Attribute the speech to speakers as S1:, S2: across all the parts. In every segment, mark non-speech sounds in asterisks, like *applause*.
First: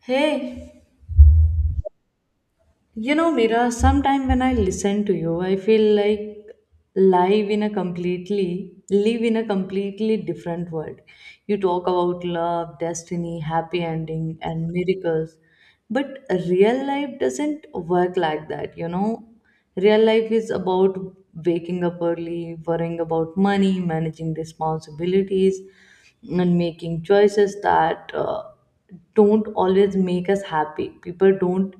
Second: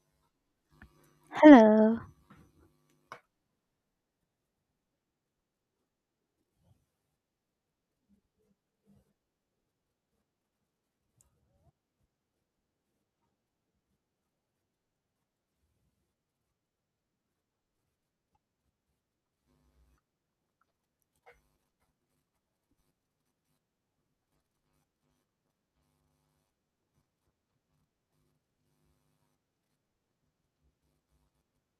S1: Hey,
S2: Hello.
S1: you know, Mira, sometime when I listen to you, I feel like live in a completely different world. You talk about love, destiny, happy ending, and miracles. But real life doesn't work like that, you know. Real life is about waking up early, worrying about money, managing responsibilities, and making choices that don't always make us happy. People don't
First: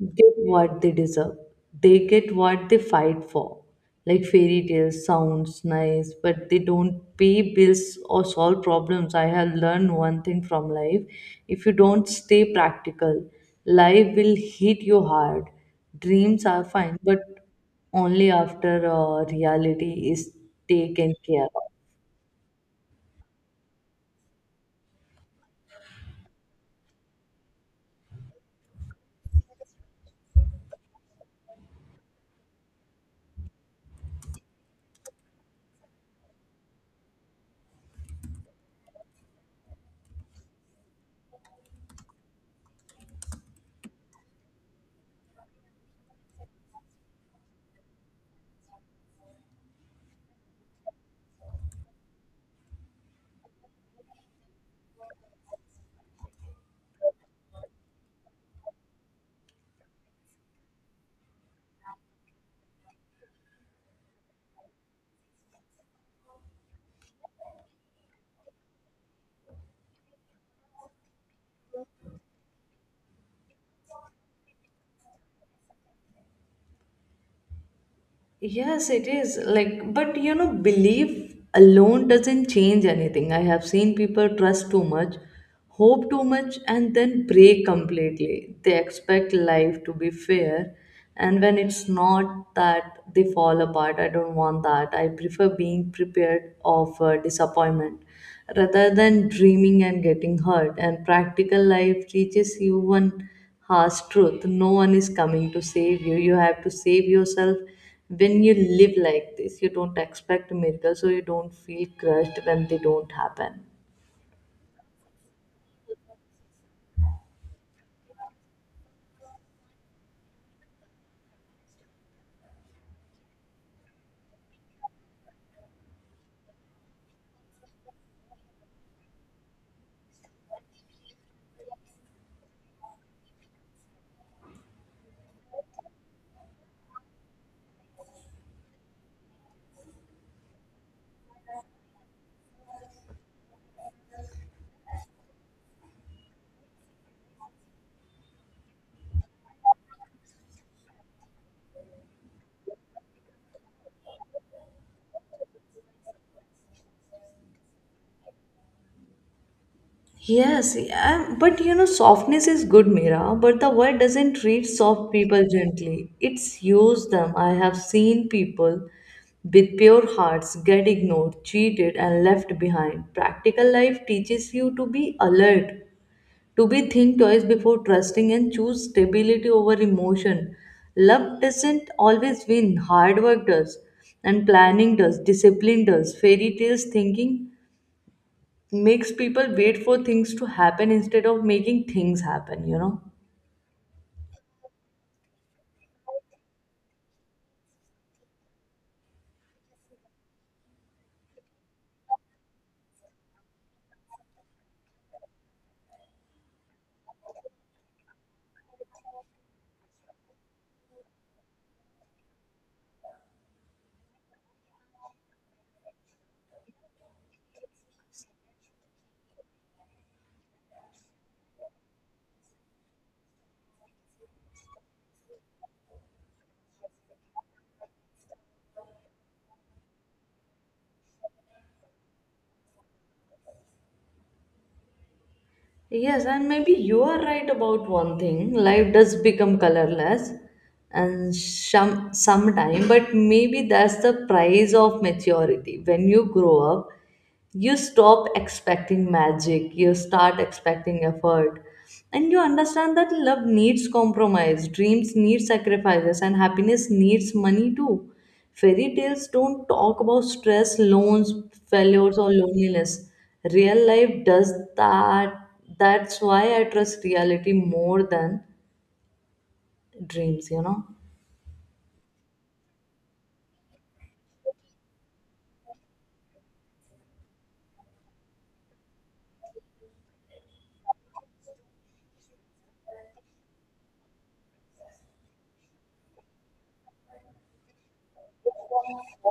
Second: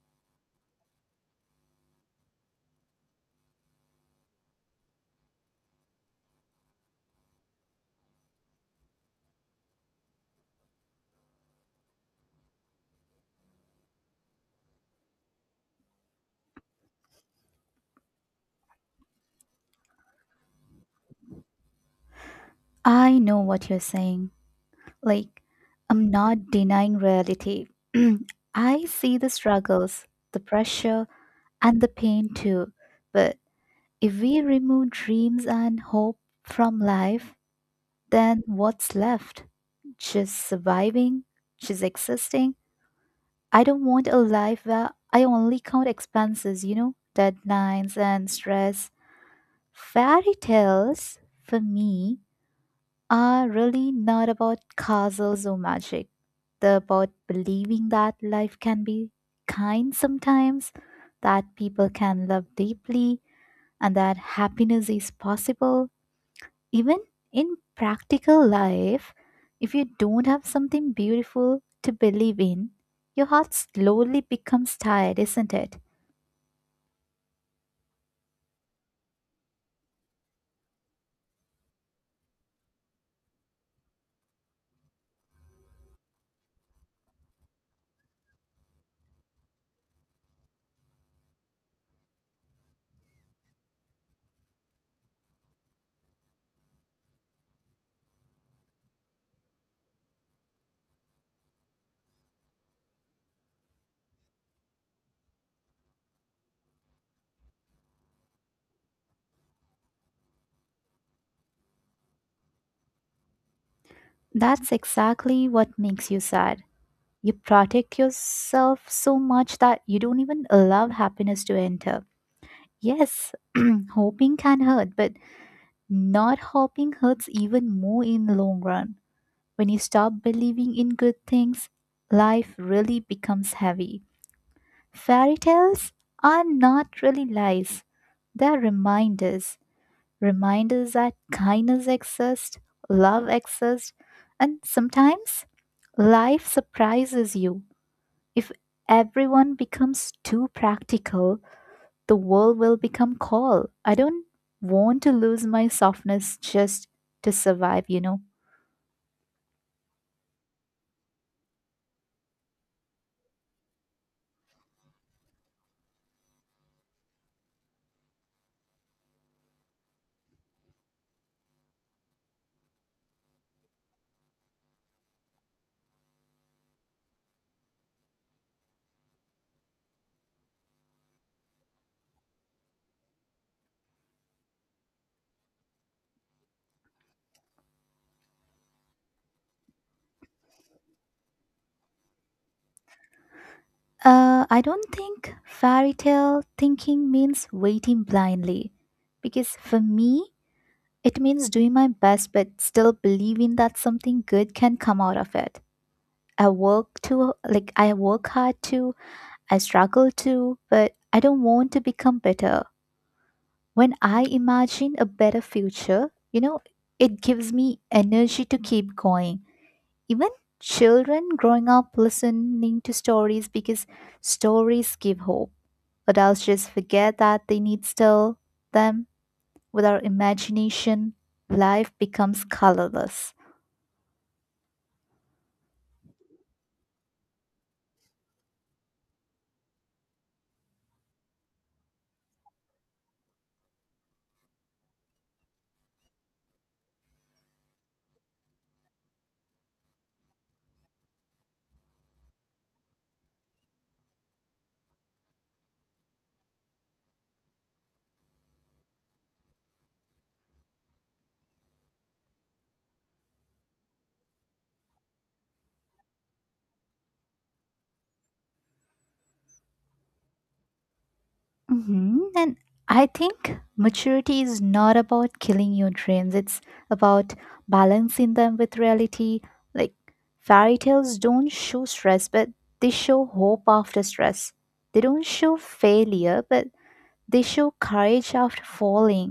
S1: get what they deserve. They get what they fight for. Like fairy tales sounds nice, but they don't pay bills or solve problems. I have learned one thing from life. If you don't stay practical, life will hit you hard. Dreams are fine, but only after reality is taken care of.
S2: I know what you're saying. Like, I'm not denying reality. *clears throat* I see the struggles, the pressure, and the pain too. But if we remove dreams and hope from life, then what's left? Just surviving? Just existing? I don't want a life where I only count expenses, you know, deadlines and stress. Fairy tales, for me, are really not about castles or magic. They're about believing that life can be kind sometimes, that people can love deeply, and that happiness is possible. Even in practical life, if you don't have something beautiful to believe in, your heart slowly becomes tired, isn't it?
S1: Yes, it is. Like, but you know, belief alone doesn't change anything. I have seen people trust too much, hope too much, and then break completely. They expect life to be fair, and when it's not that, they fall apart. I don't want that. I prefer being prepared of disappointment rather than dreaming and getting hurt. And practical life teaches you one harsh truth no one is coming to save you. You have to save yourself when you live like this. You don't expect miracles, so you don't feel crushed when they don't happen.
S2: That's exactly what makes you sad. You protect yourself so much that you don't even allow happiness to enter. Yes, *clears throat* hoping can hurt, but not hoping hurts even more in the long run. When you stop believing in good things, life really becomes heavy. Fairy tales are not really lies. They're reminders. Reminders that kindness exists, love exists, and sometimes life surprises you. If everyone becomes too practical, the world will become cold. I don't want to lose my softness just to survive, you know.
S1: Yes, yeah, but you know, softness is good, Mira, but the world doesn't treat soft people gently. It's use them. I have seen people with pure hearts get ignored, cheated, and left behind. Practical life teaches you to be alert, to be think twice before trusting, and choose stability over emotion. Love doesn't always win, hard work does, and planning does, discipline does, fairy tales thinking makes people wait for things to happen instead of making things happen, you know.
S2: I don't think fairy tale thinking means waiting blindly. Because for me, it means doing my best but still believing that something good can come out of it. I work to like I work hard to, I struggle to, but I don't want to become better. When I imagine a better future, you know, it gives me energy to keep going. Even children growing up listening to stories because stories give hope. Adults just forget that they need to tell them. Without imagination, life becomes colorless.
S1: Yes, and maybe you are right about one thing. Life does become colorless and sometime, but maybe that's the price of maturity. When you grow up, you stop expecting magic, you start expecting effort, and you understand that love needs compromise, dreams need sacrifices, and happiness needs money too. Fairy tales don't talk about stress, loans, failures, or loneliness. Real life does that. That's why I trust reality more than dreams, you know.
S2: And I think maturity is not about killing your dreams, it's about balancing them with reality. Like, fairy tales don't show stress, but they show hope after stress. They don't show failure, but they show courage after falling.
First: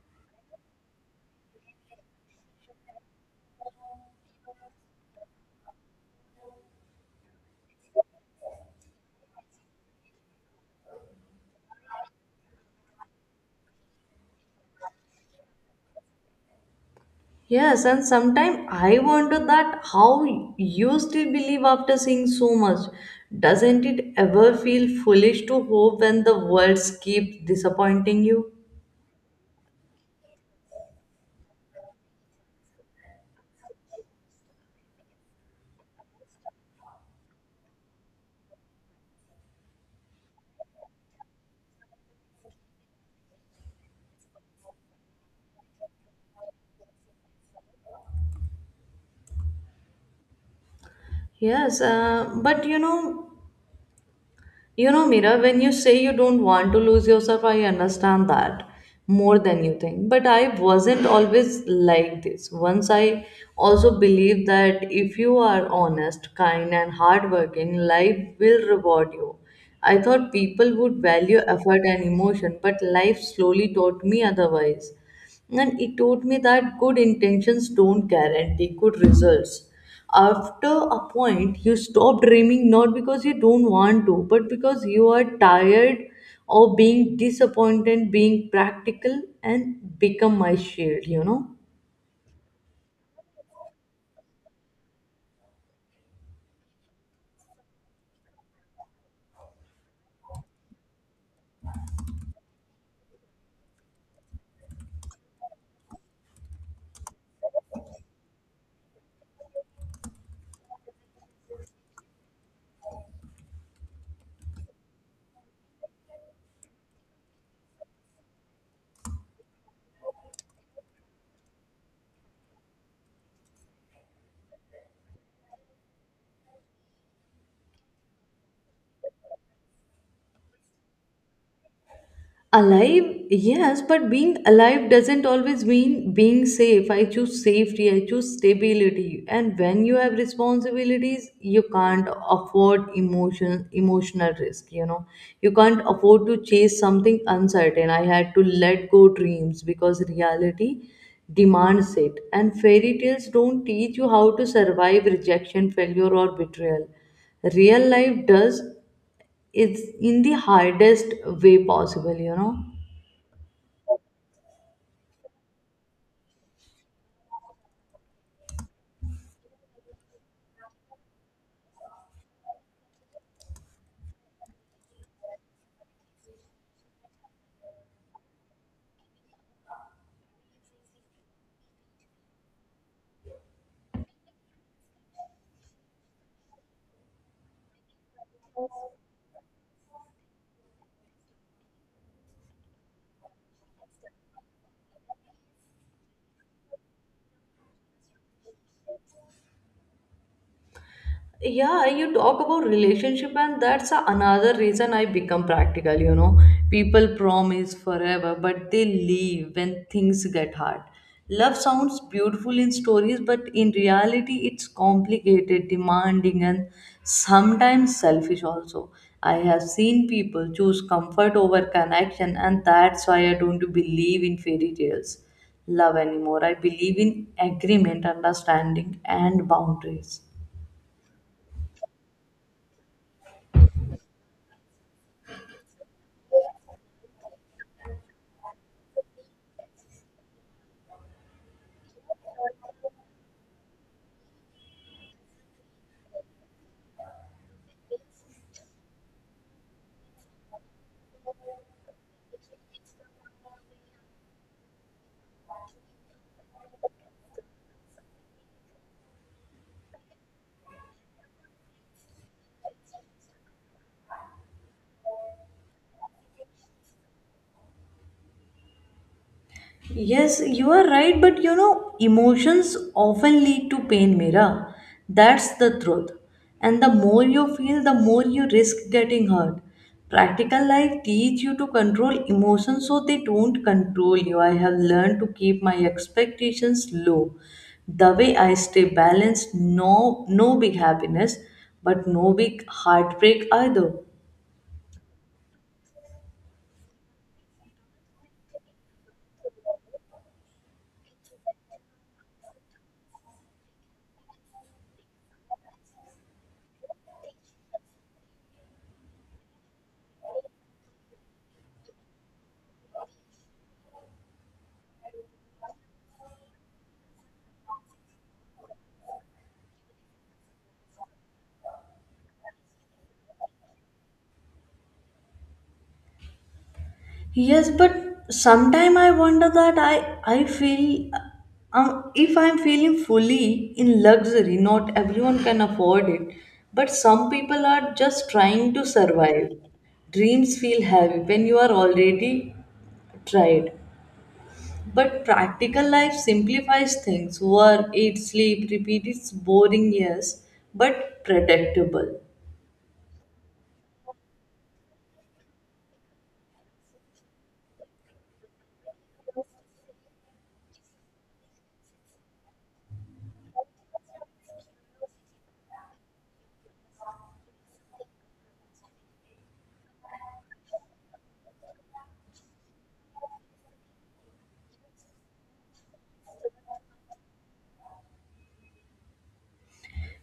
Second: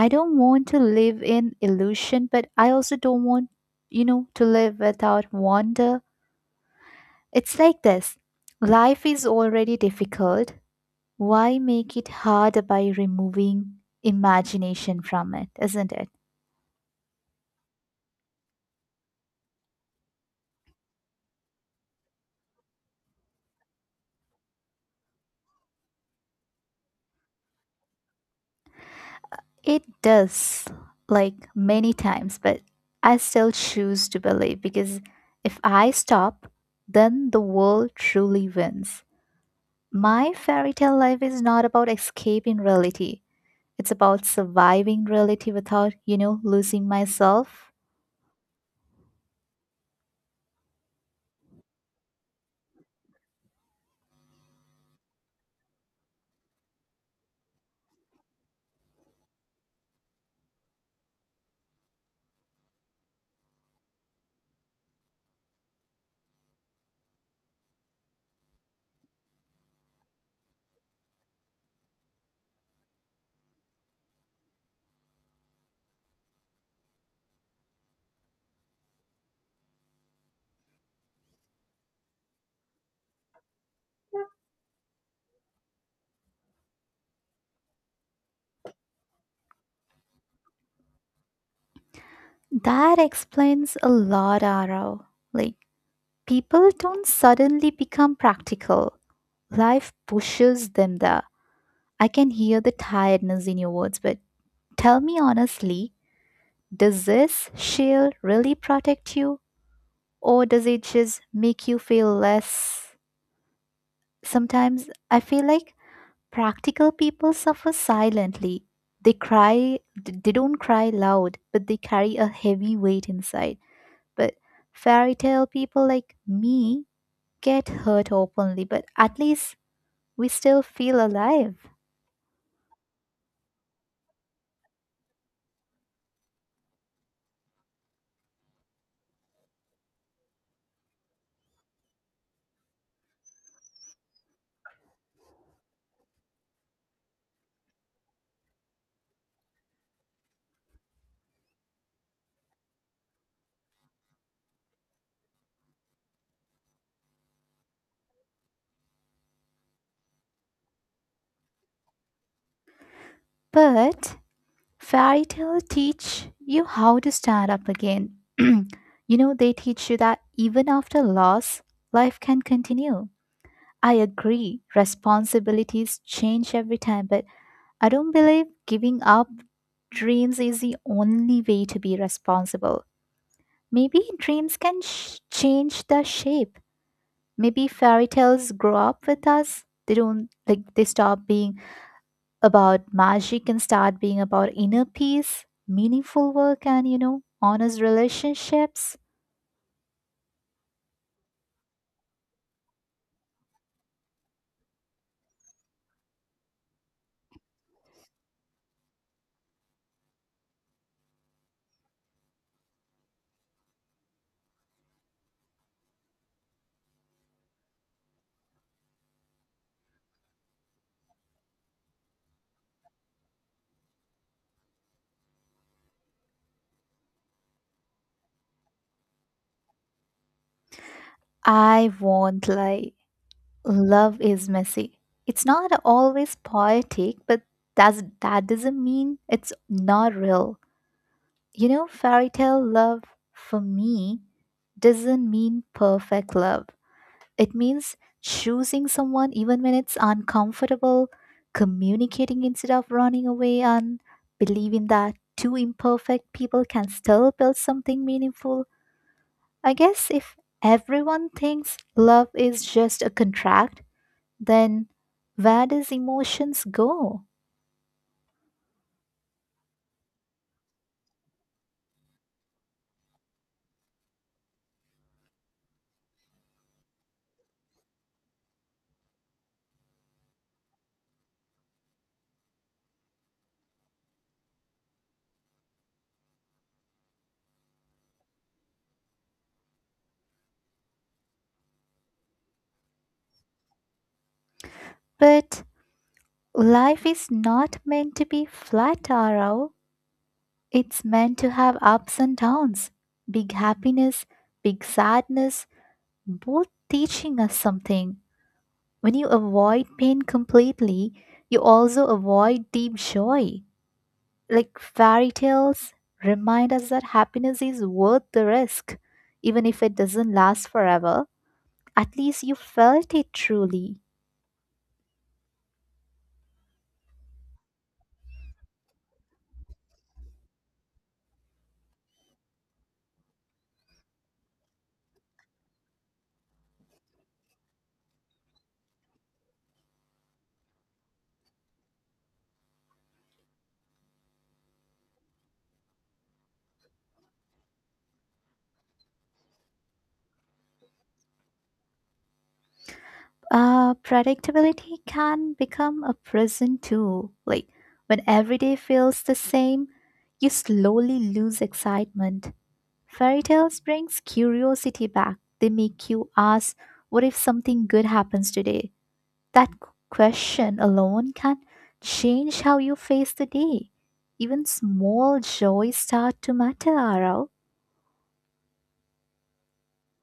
S2: I don't want to live in illusion, but I also don't want, you know, to live without wonder. It's like this life is already difficult. Why make it harder by removing imagination from it, isn't it?
S1: Yes, and sometimes I wonder that how you still believe after seeing so much. Doesn't it ever feel foolish to hope when the words keep disappointing you?
S2: It does, like many times, but I still choose to believe because if I stop, then the world truly wins. My fairy tale life is not about escaping reality. It's about surviving reality without, you know, losing myself.
S1: Yes, uh, but you know, You know, Mira, when you say you don't want to lose yourself, I understand that more than you think. But I wasn't always like this. Once I also believed that if you are honest, kind, and hardworking, life will reward you. I thought people would value effort and emotion, but life slowly taught me otherwise, and it taught me that good intentions don't guarantee good results. After a point, you stop dreaming not because you don't want to, but because you are tired of being disappointed, being practical, and become my shield, you know.
S2: That explains a lot, Arrow. Like, people don't suddenly become practical, life pushes them there. I can hear the tiredness in your words, but tell me honestly, does this shield really protect you, or does it just make you feel less? Sometimes I feel like practical people suffer silently. They cry, they don't cry loud, but they carry a heavy weight inside. But fairy tale people like me get hurt openly, but at least we still feel alive.
S1: Alive, yes, but being alive doesn't always mean being safe. I choose safety, I choose stability. And when you have responsibilities, you can't afford emotional risk, you know. You can't afford to chase something uncertain. I had to let go dreams because reality demands it. And fairy tales don't teach you how to survive rejection, failure, or betrayal. Real life does it's in the hardest way possible, you know.
S2: But fairy tale teach you how to stand up again. *clears throat* You know, they teach you that even after loss, life can continue. I agree, responsibilities change every time, but I don't believe giving up dreams is the only way to be responsible. Maybe dreams can change their shape. Maybe fairy tales grow up with us. They don't like they stop being about magic and start being about inner peace, meaningful work, and you know, honest relationships.
S1: Yeah, you talk about relationship, and that's another reason I become practical, you know. People promise forever, but they leave when things get hard. Love sounds beautiful in stories, but in reality it's complicated, demanding, and sometimes selfish also. I have seen people choose comfort over connection, and that's why I don't believe in fairy tales love anymore. I believe in agreement, understanding, and boundaries.
S2: I won't lie. Love is messy. It's not always poetic, but that doesn't mean it's not real. You know, fairy tale love for me doesn't mean perfect love. It means choosing someone even when it's uncomfortable, communicating instead of running away, and believing that two imperfect people can still build something meaningful. I guess if everyone thinks love is just a contract, then where does emotions go?
S1: Yes, you are right, but you know, emotions often lead to pain, Mira. That's the truth. And the more you feel, the more you risk getting hurt. Practical life teach you to control emotions so they don't control you. I have learned to keep my expectations low. The way I stay balanced, no big happiness, but no big heartbreak either.
S2: But life is not meant to be flat, Arau. It's meant to have ups and downs, big happiness, big sadness, both teaching us something. When you avoid pain completely, you also avoid deep joy. Like fairy tales remind us that happiness is worth the risk, even if it doesn't last forever. At least you felt it truly.
S1: Yes, but sometime I wonder that I feel if I'm feeling fully in luxury, not everyone can afford it, but some people are just trying to survive. Dreams feel heavy when you are already tried. But practical life simplifies things. Work, eat, sleep, repeat. It's boring, yes, but predictable.
S2: Predictability can become a prison too. Like when every day feels the same, you slowly lose excitement. Fairy tales brings curiosity back. They make you ask, "What if something good happens today?" That q- question alone can change how you face the day. Even small joys start to matter, Arav.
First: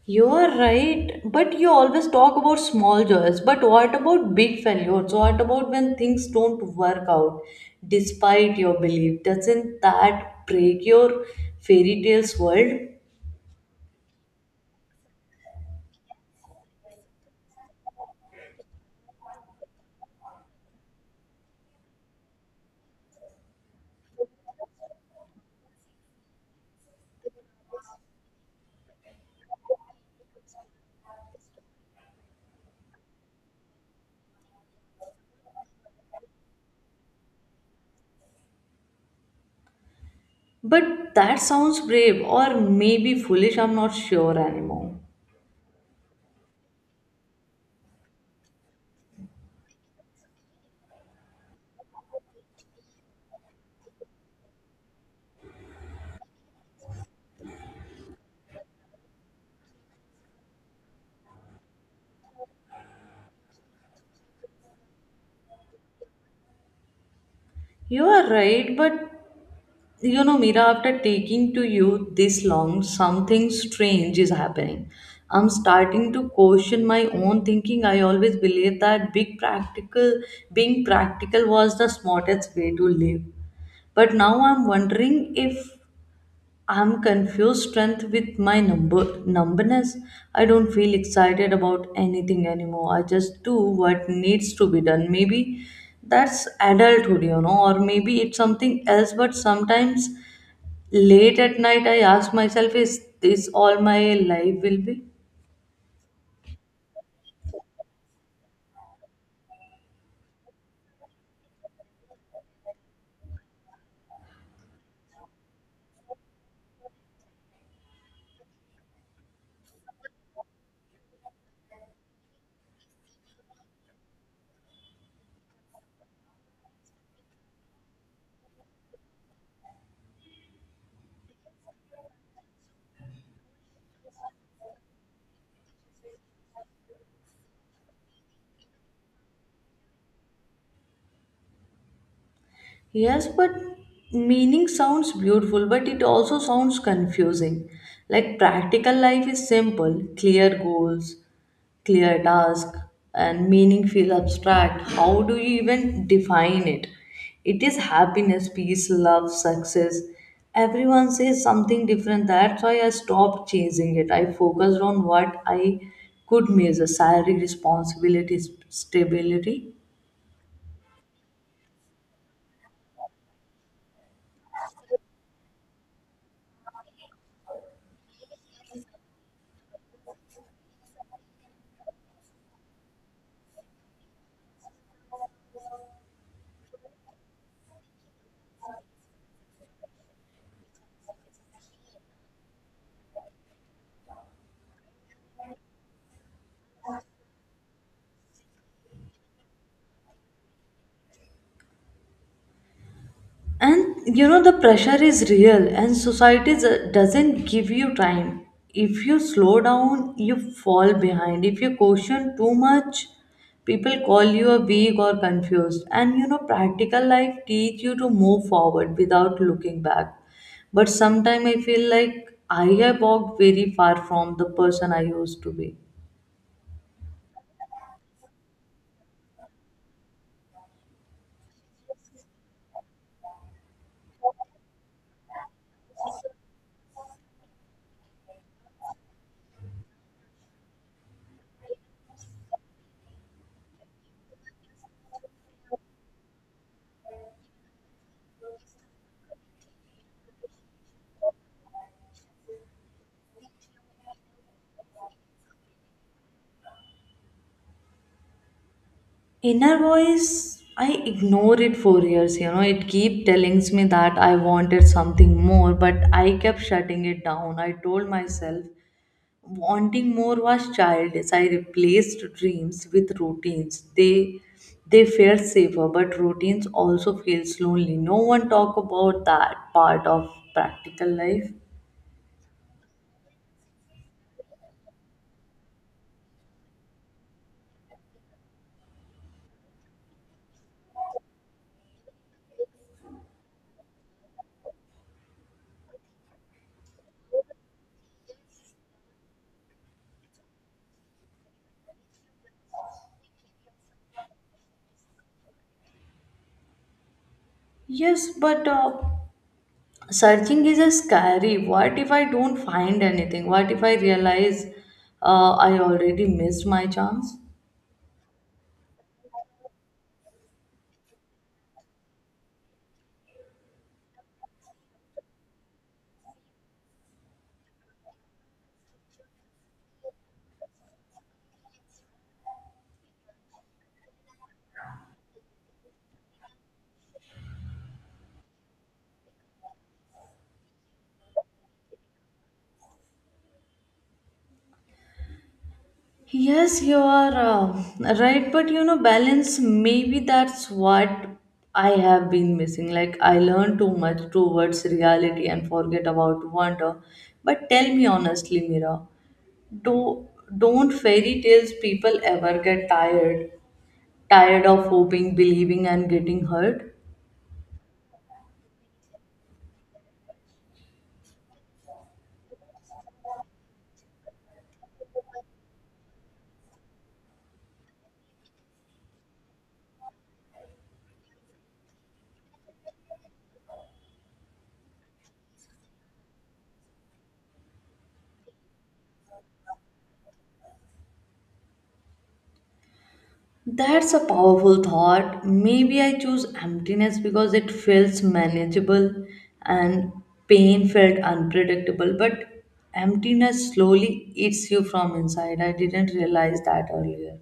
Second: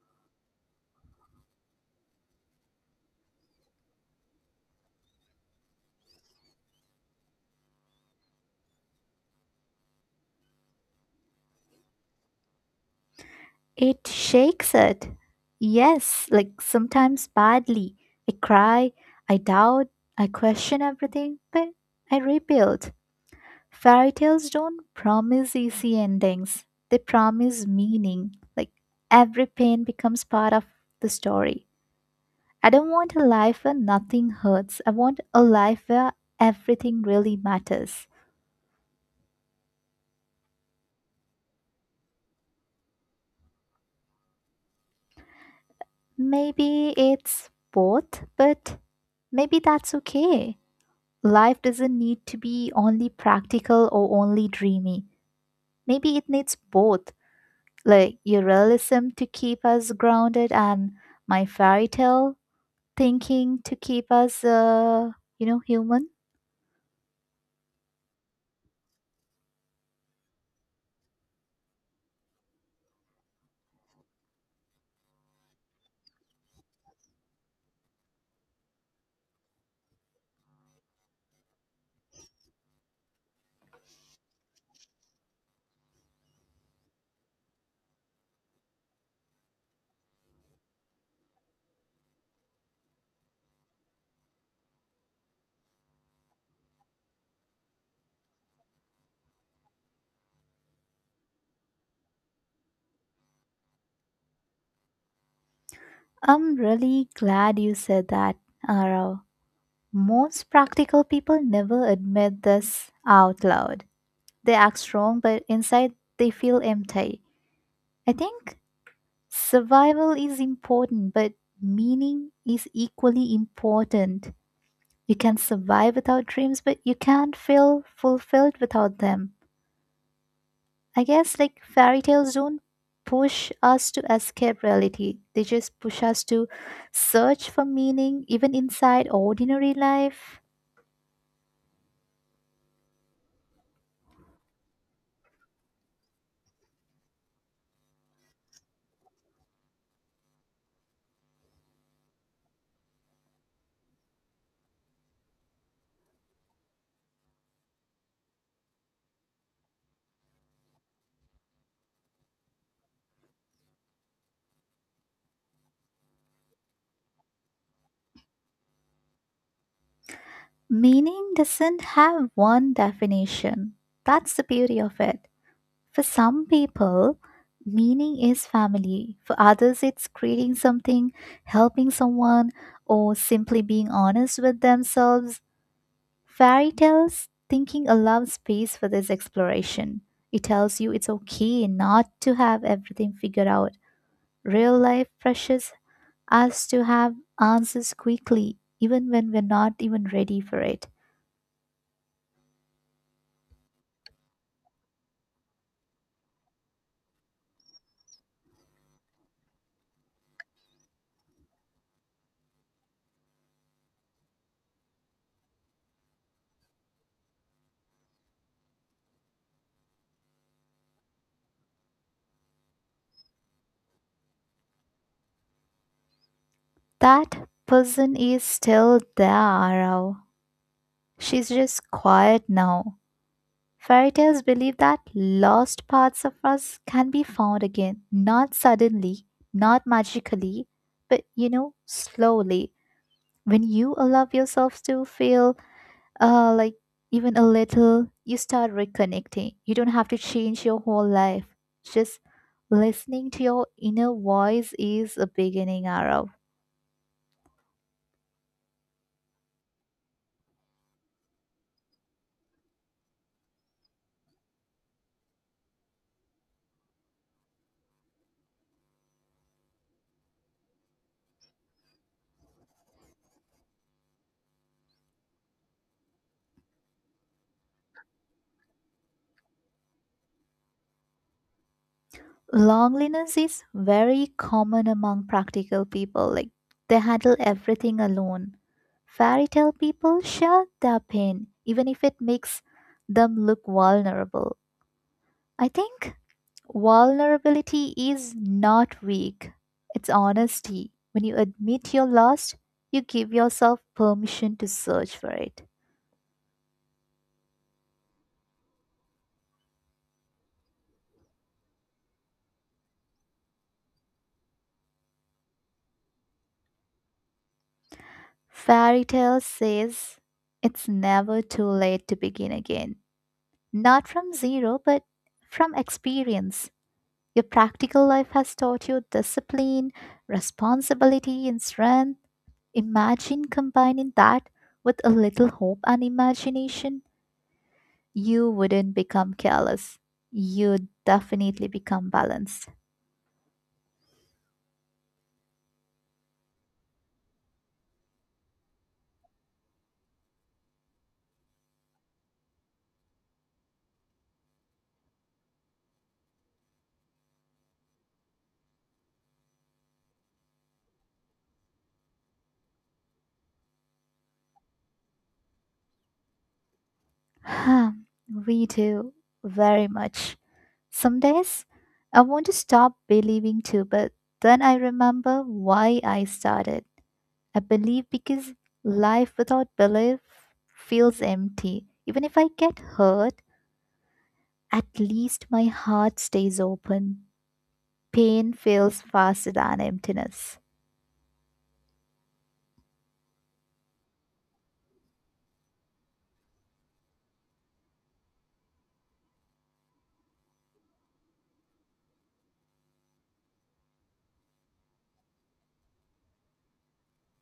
S1: You are right, but you always talk about small joys. But what about big failures? What about when things don't work out despite your belief? Doesn't that break your fairy tales world?
S2: It shakes it. Yes, like sometimes badly. I cry, I doubt, I question everything, but I rebuild. Fairy tales don't promise easy endings, they promise meaning. Like every pain becomes part of the story. I don't want a life where nothing hurts, I want a life where everything really matters.
S1: But that sounds brave or maybe foolish, I'm not sure anymore.
S2: Maybe it's both, but maybe that's okay. Life doesn't need to be only practical or only dreamy. Maybe it needs both, like your realism to keep us grounded and my fairy tale thinking to keep us, you know, human.
S1: You are right, but you know, Mira, after taking to you this long, something strange is happening. I'm starting to question my own thinking. I always believed that big practical being practical was the smartest way to live. But now I'm wondering if I'm confused strength with my number numbness. I don't feel excited about anything anymore. I just do what needs to be done. Maybe that's adulthood, you know, or maybe it's something else, but sometimes late at night, I ask myself, is this all my life will be?
S2: I'm really glad you said that, Arav. Most practical people never admit this out loud. They act strong, but inside they feel empty. I think survival is important, but meaning is equally important. You can survive without dreams, but you can't feel fulfilled without them. I guess like fairy tales don't push us to escape reality, they just push us to search for meaning even inside ordinary life.
S1: Yes, but meaning sounds beautiful, but it also sounds confusing. Like practical life is simple, clear goals, clear task, and meaning feel abstract. How do you even define it? It is happiness, peace, love, success. Everyone says something different. That's why I stopped chasing it. I focused on what I could measure salary, responsibilities, stability.
S2: Meaning doesn't have one definition. That's the beauty of it. For some people, meaning is family. For others, it's creating something, helping someone, or simply being honest with themselves. Fairy tales thinking allows space for this exploration. It tells you it's okay not to have everything figured out. Real life pressures us to have answers quickly, even when we're not even ready for it.
S1: And you know, the pressure is real, and doesn't give you time. If you slow down, you fall behind. If you caution too much, people call you a weak or confused. And you know, practical life teach you to move forward without looking back. But sometimes I feel like I have walked very far from the person I used to be.
S2: That person is still there, Arau. She's just quiet now. Fairy tales believe that lost parts of us can be found again, not suddenly, not magically, but you know, slowly. When you allow yourself to feel like even a little, you start reconnecting. You don't have to change your whole life. Just listening to your inner voice is a beginning, Arrow.
S1: Inner voice, I ignored it for years. You know, it keep telling me that I wanted something more, but I kept shutting it down. I told myself wanting more was childish. I replaced dreams with routines. They felt safer, but routines also feels lonely. No one talk about that part of practical life.
S2: Loneliness is very common among practical people, like they handle everything alone. Fairy tale people share their pain, even if it makes them look vulnerable. I think vulnerability is not weak, it's honesty. When you admit you're lost, you give yourself permission to search for it.
S1: Yes, but searching is a scary. What if I don't find anything? What if I realize I already missed my chance?
S2: Fairy tale says it's never too late to begin again. Not from zero, but from experience. Your practical life has taught you discipline, responsibility, and strength. Imagine combining that with a little hope and imagination. You wouldn't become careless. You'd definitely become balanced. *sighs*
S1: Yes, you are right, but you know, balance, maybe that's what I have been missing. Like I learned too much towards reality and forget about wonder. But tell me honestly, Mira, do don't fairy tales people ever get tired, tired of hoping, believing, and getting hurt?
S2: Huh, we do very much. Some days I want to stop believing too, but then I remember why I started. I believe because life without belief feels empty. Even if I get hurt, at least my heart stays open. Pain fails faster than emptiness.
S1: That's a powerful thought. Maybe I choose emptiness because it feels manageable and pain felt unpredictable. But emptiness slowly eats you from inside. I didn't realize that earlier.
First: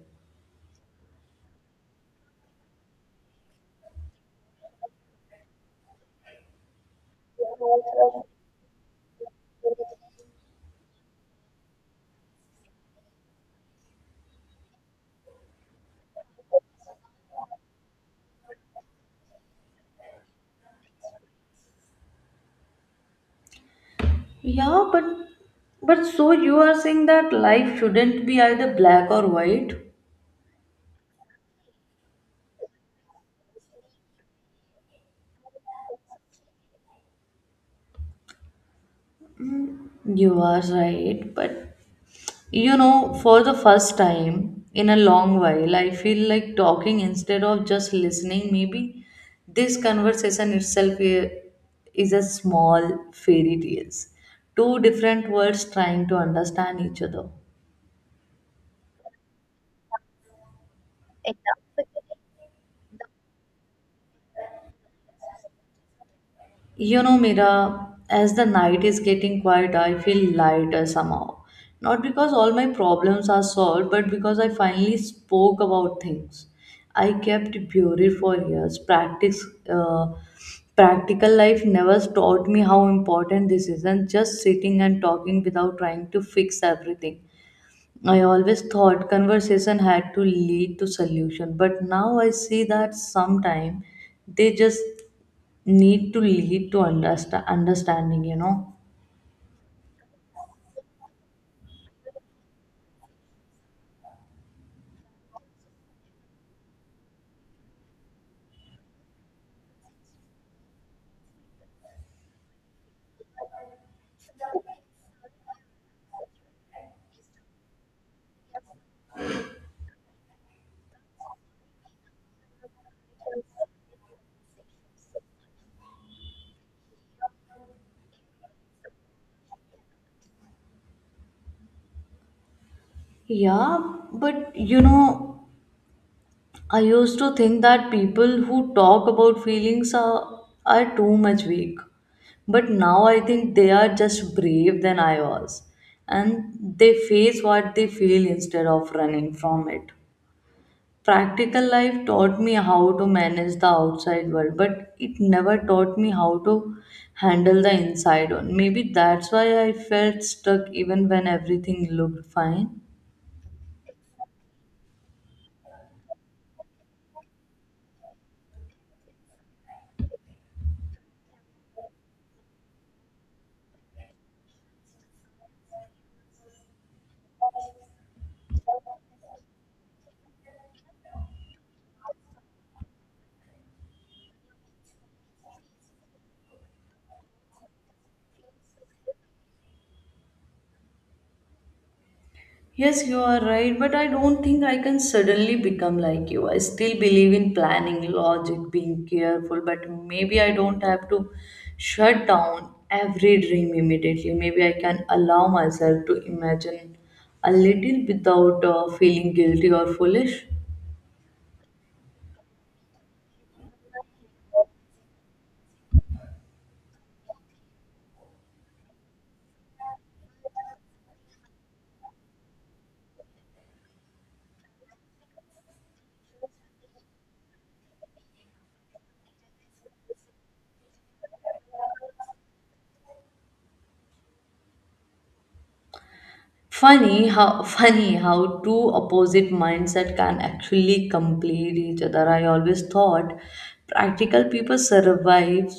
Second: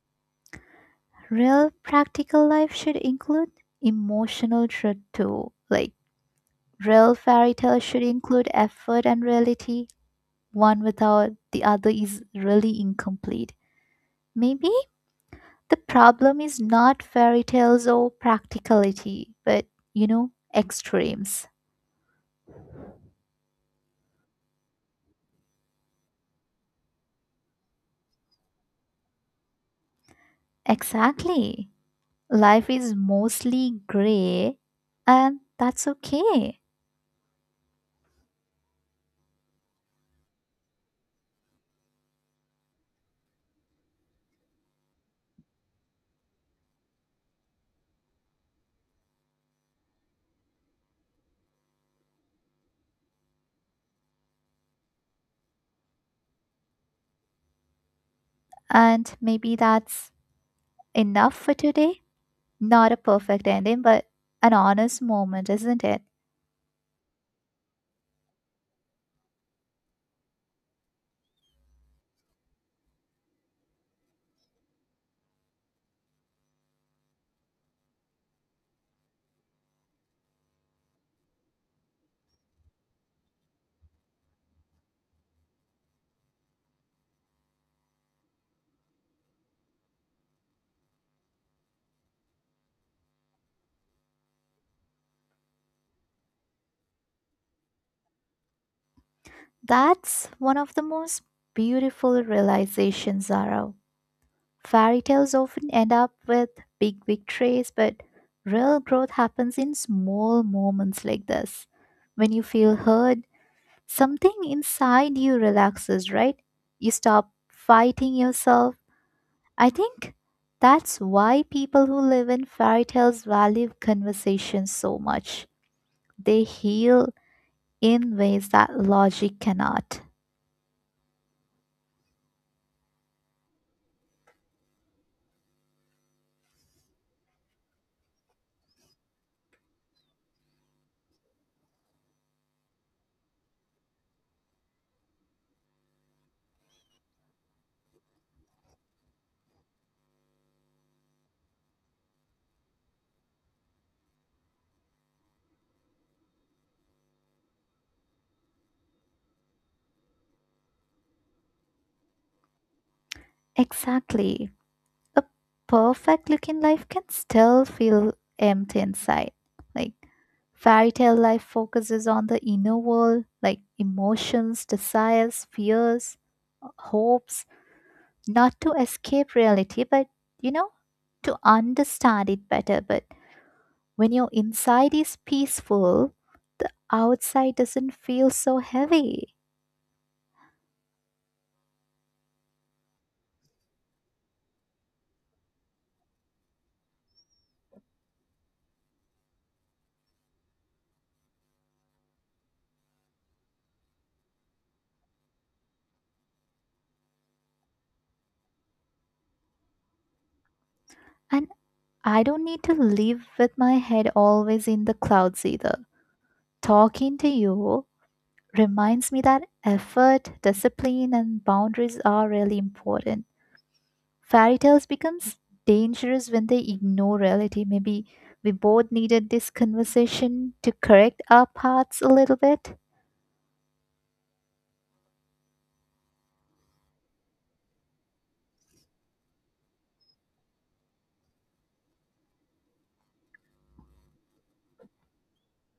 S2: Real practical life should include emotional truth too. Like real fairy tales should include effort and reality. One without the other is really incomplete. Maybe the problem is not fairy tales or practicality, but you know, extremes.
S1: Yeah, but so you are saying that life shouldn't be either black or white?
S2: Exactly. Life is mostly gray, and that's okay.
S1: You are right, but you know, for the first time in a long while, I feel like talking instead of just listening. Maybe this conversation itself is a small fairy tales. Two different worlds trying to understand each other.
S2: And maybe that's enough for today. Not a perfect ending, but an honest moment, isn't it?
S1: You know, Mira, as the night is getting quiet, I feel lighter somehow. Not because all my problems are solved, but because I finally spoke about things. I kept bury for years. Practical life never taught me how important this is, and just sitting and talking without trying to fix everything. I always thought conversation had to lead to solution, but now I see that sometimes they just need to lead to understanding, you know.
S2: That's one of the most beautiful realizations, Zara. Fairy tales often end up with big victories, but real growth happens in small moments like this. When you feel heard, something inside you relaxes, right? You stop fighting yourself. I think that's why people who live in fairy tales value conversations so much. They heal in ways that logic cannot.
S1: Yeah, but you know, I used to think that people who talk about feelings are too much weak, but now I think they are just brave than I was, and they face what they feel instead of running from it. Practical life taught me how to manage the outside world, but it never taught me how to handle the inside one. Maybe that's why I felt stuck even when everything looked fine.
S2: Exactly. A perfect looking life can still feel empty inside. Like fairy tale life focuses on the inner world, like emotions, desires, fears, hopes, not to escape reality, but you know, to understand it better. But when your inside is peaceful, the outside doesn't feel so heavy.
S1: Yes, you are right, but I don't think I can suddenly become like you. I still believe in planning, logic, being careful, but maybe I don't have to shut down every dream immediately. Maybe I can allow myself to imagine a little without feeling guilty or foolish.
S2: And I don't need to live with my head always in the clouds either. Talking to you reminds me that effort, discipline, and boundaries are really important. Fairy tales becomes dangerous when they ignore reality. Maybe we both needed this conversation to correct our paths a little bit.
S1: Funny how *laughs* funny how two opposite mindset can actually complete each other. I always thought practical people survive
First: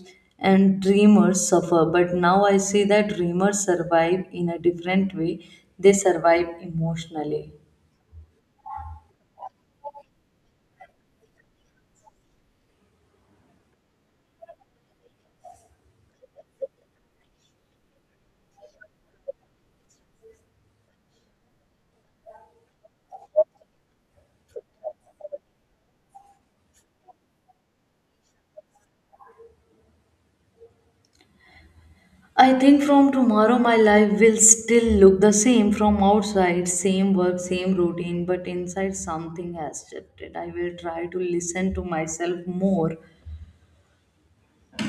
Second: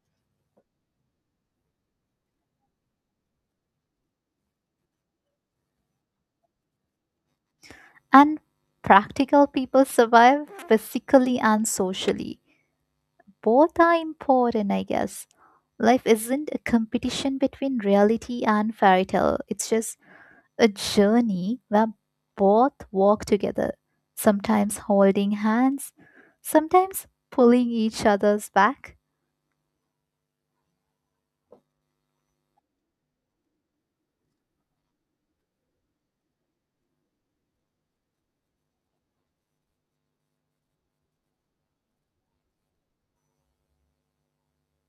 S1: and dreamers suffer, but now I see that dreamers survive in a different way. They survive emotionally.
S2: And practical people survive physically and socially. Both are important, I guess. Life isn't a competition between reality and fairy tale. It's just a journey where both walk together, sometimes holding hands, sometimes pulling each other's back.
S1: I think from tomorrow my life will still look the same from outside, same work, same routine, but inside something has shifted. I will try to listen to myself more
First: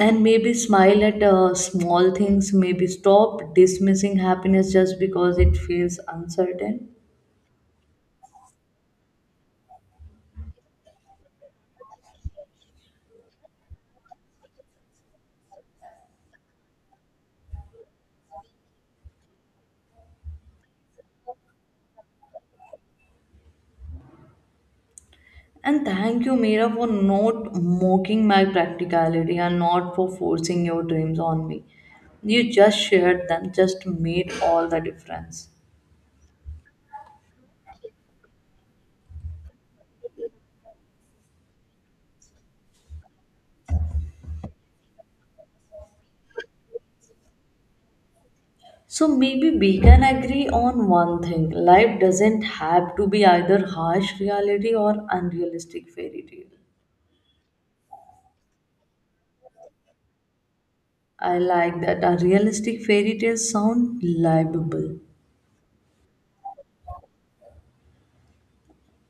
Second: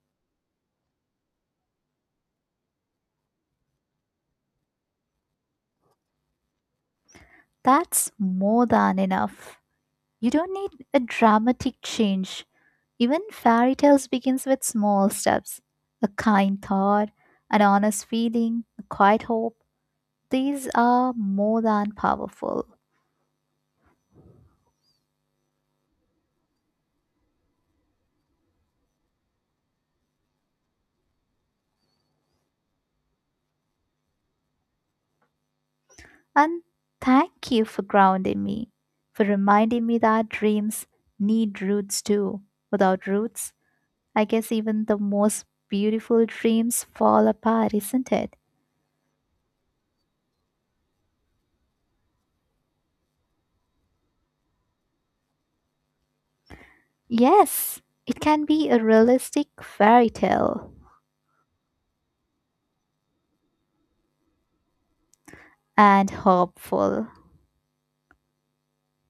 S1: and maybe smile at small things, maybe stop dismissing happiness just because it feels uncertain.
S2: That's more than enough. You don't need a dramatic change. Even fairy tales begins with small steps. A kind thought, an honest feeling, a quiet hope. These are more than powerful.
S1: And thank you, Mira, for not mocking my practicality and not for forcing your dreams on me. You just shared them, just made all the difference.
S2: And thank you for grounding me, for reminding me that dreams need roots too. Without roots, I guess even the most beautiful dreams fall apart, isn't it?
S1: So maybe we can agree on one thing: life doesn't have to be either harsh reality or unrealistic fairy tale.
S2: Yes, it can be a realistic fairy tale
S1: I like that, a realistic fairy tale sound livable.
S2: and hopeful.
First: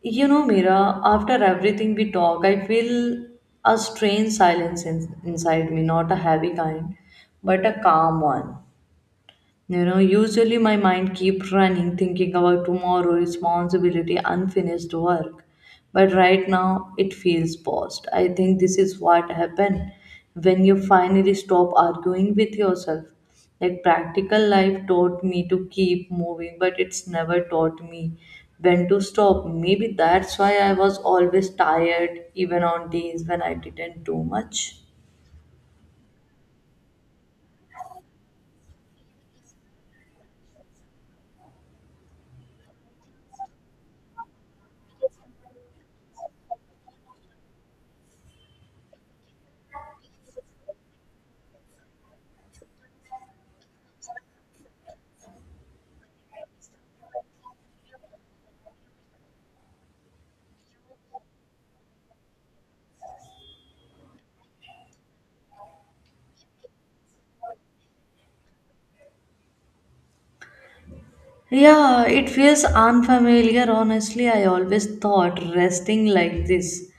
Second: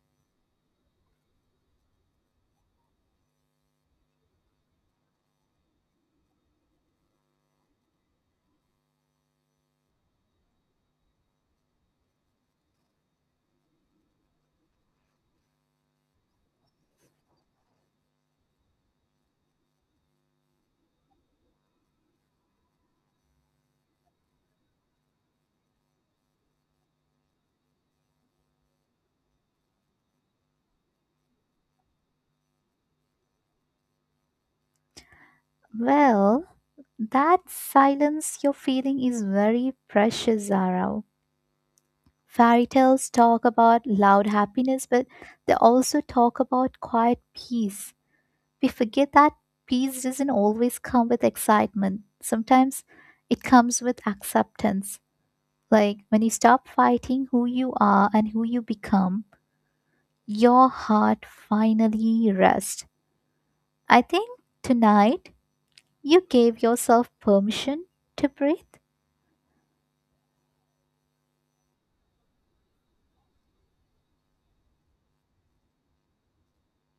S1: You know, Mira, after everything we talk, I feel a strange silence inside me, not a heavy kind, but a calm one. You know, usually my mind keeps running, thinking about tomorrow, responsibility, unfinished work. But right now, it feels paused. I think this is what happens when you finally stop arguing with yourself. Like practical life taught me to keep moving, but it's never taught me when to stop. Maybe that's why I was always tired, even on days when I didn't do much.
S2: Well, that silence you're feeling is very precious, Zara. Fairy tales talk about loud happiness, but they also talk about quiet peace. We forget that peace doesn't always come with excitement. Sometimes it comes with acceptance. Like when you stop fighting who you are and who you become, your heart finally rests. I think tonight you gave yourself permission to breathe
S1: Yeah, it feels unfamiliar. Honestly, I always thought resting like this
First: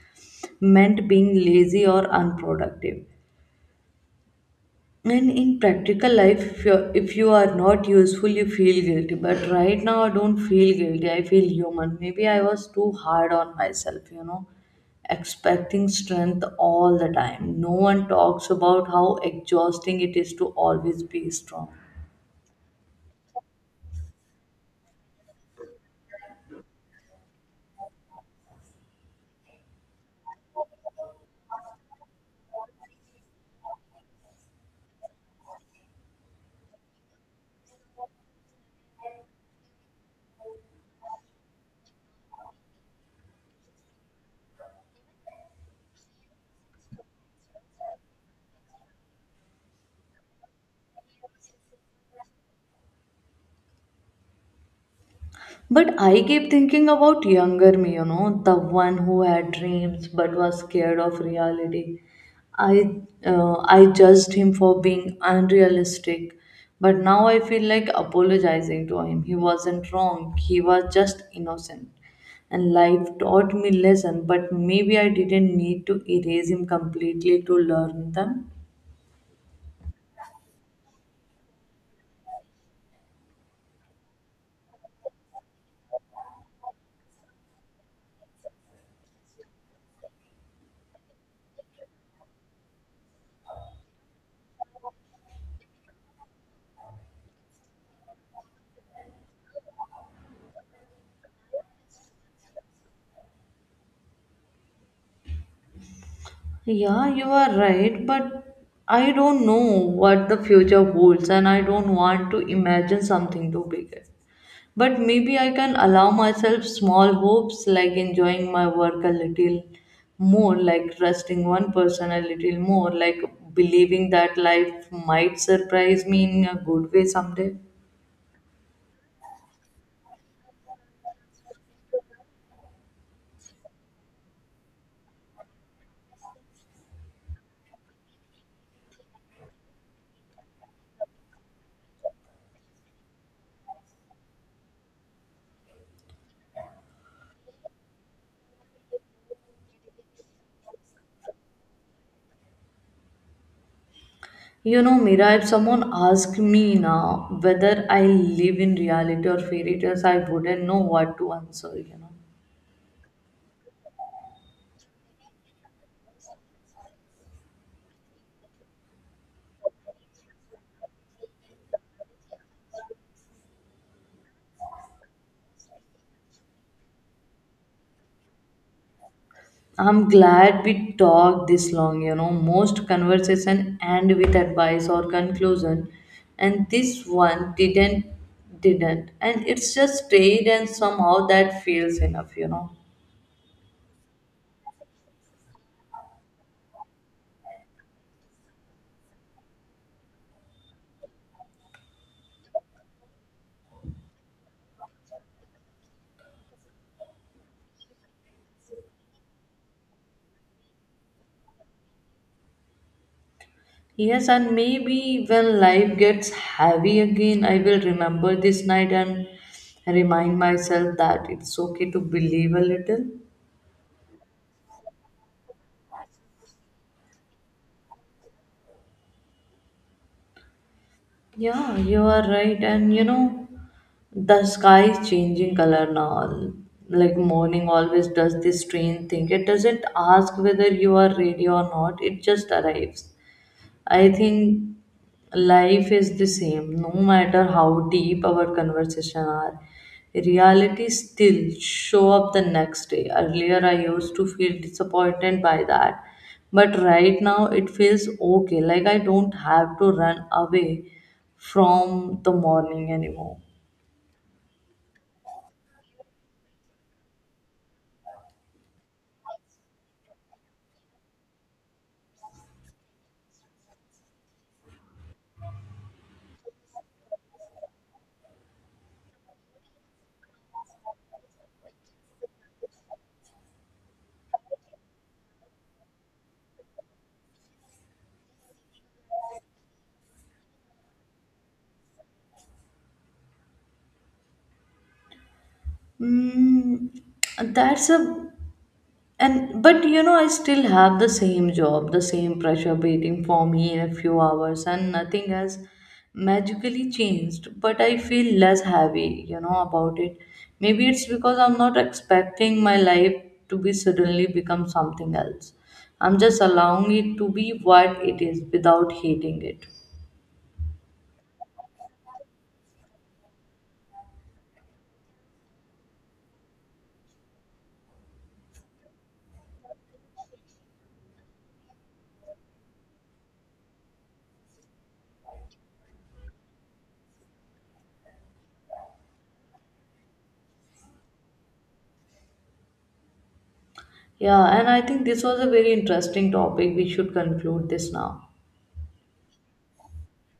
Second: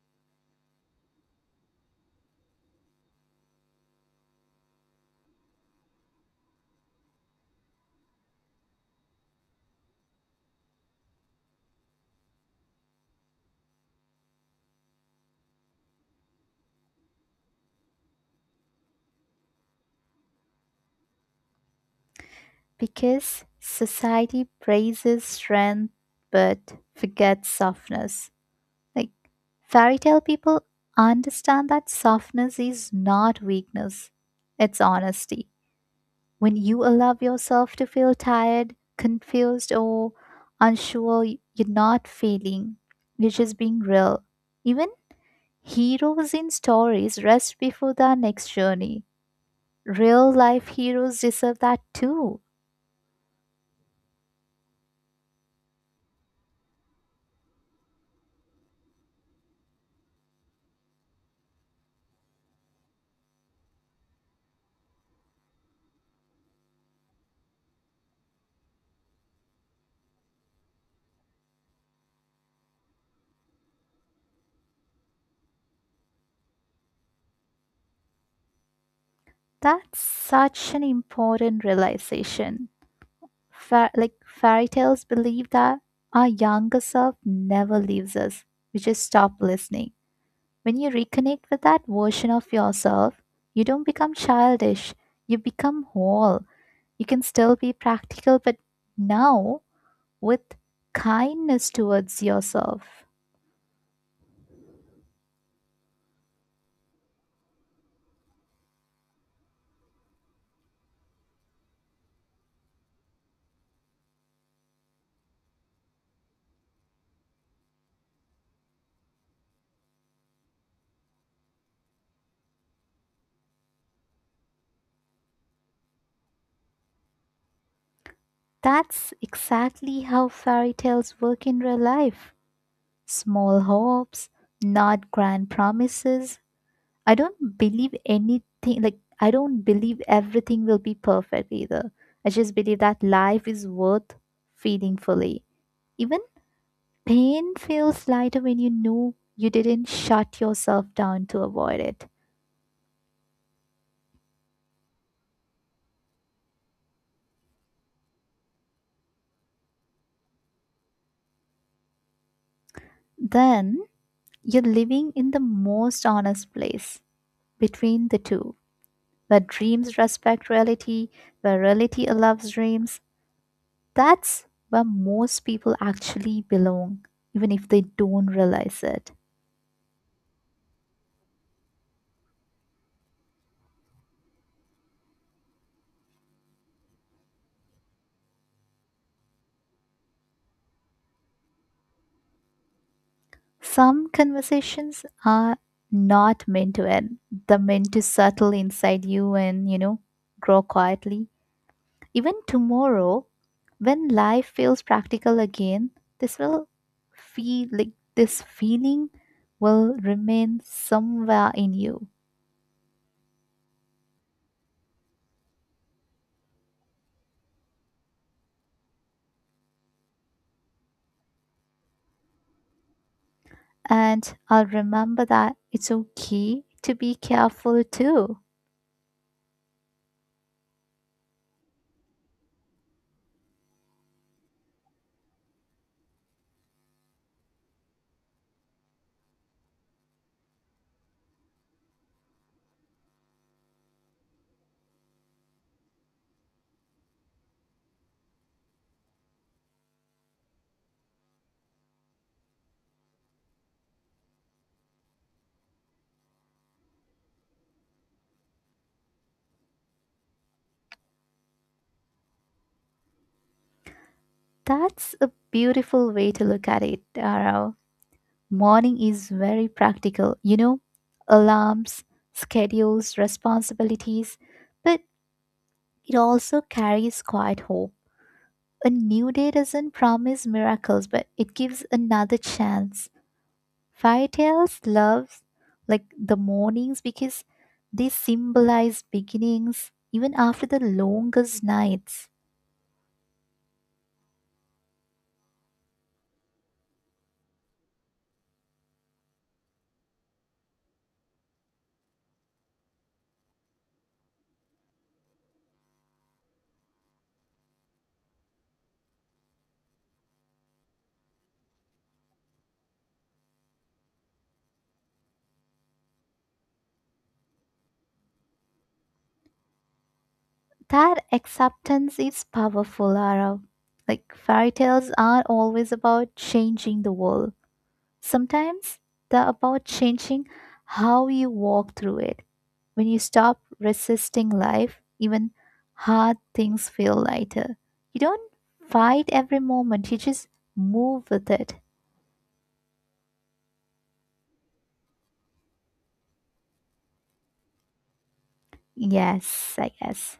S1: meant being lazy or unproductive. And in practical life, if you are not useful, you feel guilty. But right now, I don't feel guilty. I feel human. Maybe I was too hard on myself, you know, expecting strength all the time. No one talks about how exhausting it is to always be strong.
S2: because society praises strength but forgets softness. Like fairy tale people understand that softness is not weakness, it's honesty. When you allow yourself to feel tired, confused, or unsure, you're not failing, you're just being real. Even heroes in stories rest before their next journey. Real life heroes deserve that too.
S1: But I keep thinking about younger me, you know, the one who had dreams but was scared of reality. I judged him for being unrealistic, but now I feel like apologizing to him. He wasn't wrong. He was just innocent. And life taught me lesson, but maybe I didn't need to erase him completely to learn them.
S2: That's such an important realization. Like fairy tales believe that our younger self never leaves us. We just stop listening. When you reconnect with that version of yourself, you don't become childish. You become whole. You can still be practical, but now with kindness towards yourself.
S1: Yeah, you are right, but I don't know what the future holds, and I don't want to imagine something too big. But maybe I can allow myself small hopes, like enjoying my work a little more, like trusting one person a little more, like believing that life might surprise me in a good way someday.
S2: That's exactly how fairy tales work in real life. Small hopes, not grand promises, I don't believe anything, like, I don't believe everything will be perfect either. I just believe that life is worth feeling fully. Even pain feels lighter when you know you didn't shut yourself down to avoid it.
S1: You know, Mira, if someone asked me now whether I live in reality or fairy tales, I wouldn't know what to answer, you know.
S2: Then you're living in the most honest place between the two, where dreams respect reality, where reality allows dreams. That's where most people actually belong, even if they don't realize it.
S1: I'm glad we talked this long, you know. Most conversation end with advice or conclusion, and this one didn't. And it's just stayed, and somehow that feels enough, you know.
S2: Some conversations are not meant to end. They're meant to settle inside you and, you know, grow quietly. Even tomorrow, when life feels practical again, this will feel like this feeling will remain somewhere in you.
S1: Yes, and maybe when life gets heavy again, I will remember this night and remind myself that it's okay to believe a little.
S2: And I'll remember that it's okay to be careful too.
S1: Yeah, you are right. And you know, the sky is changing color now. Like morning always does this strange thing. It doesn't ask whether you are ready or not, it just arrives. I think life is the same, no matter how deep our conversation are. Reality still show up the next day. Earlier, I used to feel disappointed by that, but right now it feels okay. Like I don't have to run away from the morning anymore.
S2: That's a beautiful way to look at it, Arau. Morning is very practical, you know, alarms, schedules, responsibilities, but it also carries quiet hope. A new day doesn't promise miracles, but it gives another chance. Fairy tales love like the mornings because they symbolize beginnings even after the longest nights.
S1: Mm, that's a— And but you know, I still have the same job, the same pressure waiting for me in a few hours, and nothing has magically changed. But I feel less heavy, you know, about it. Maybe it's because I'm not expecting my life to be suddenly become something else. I'm just allowing it to be what it is without hating it.
S2: That acceptance is powerful, Arav. Like fairy tales are always about changing the world. Sometimes they're about changing how you walk through it. When you stop resisting life, even hard things feel lighter. You don't fight every moment, you just move with it.
S1: Yeah, and I think this was a very interesting topic. We should conclude this now.
S2: Yes, I guess.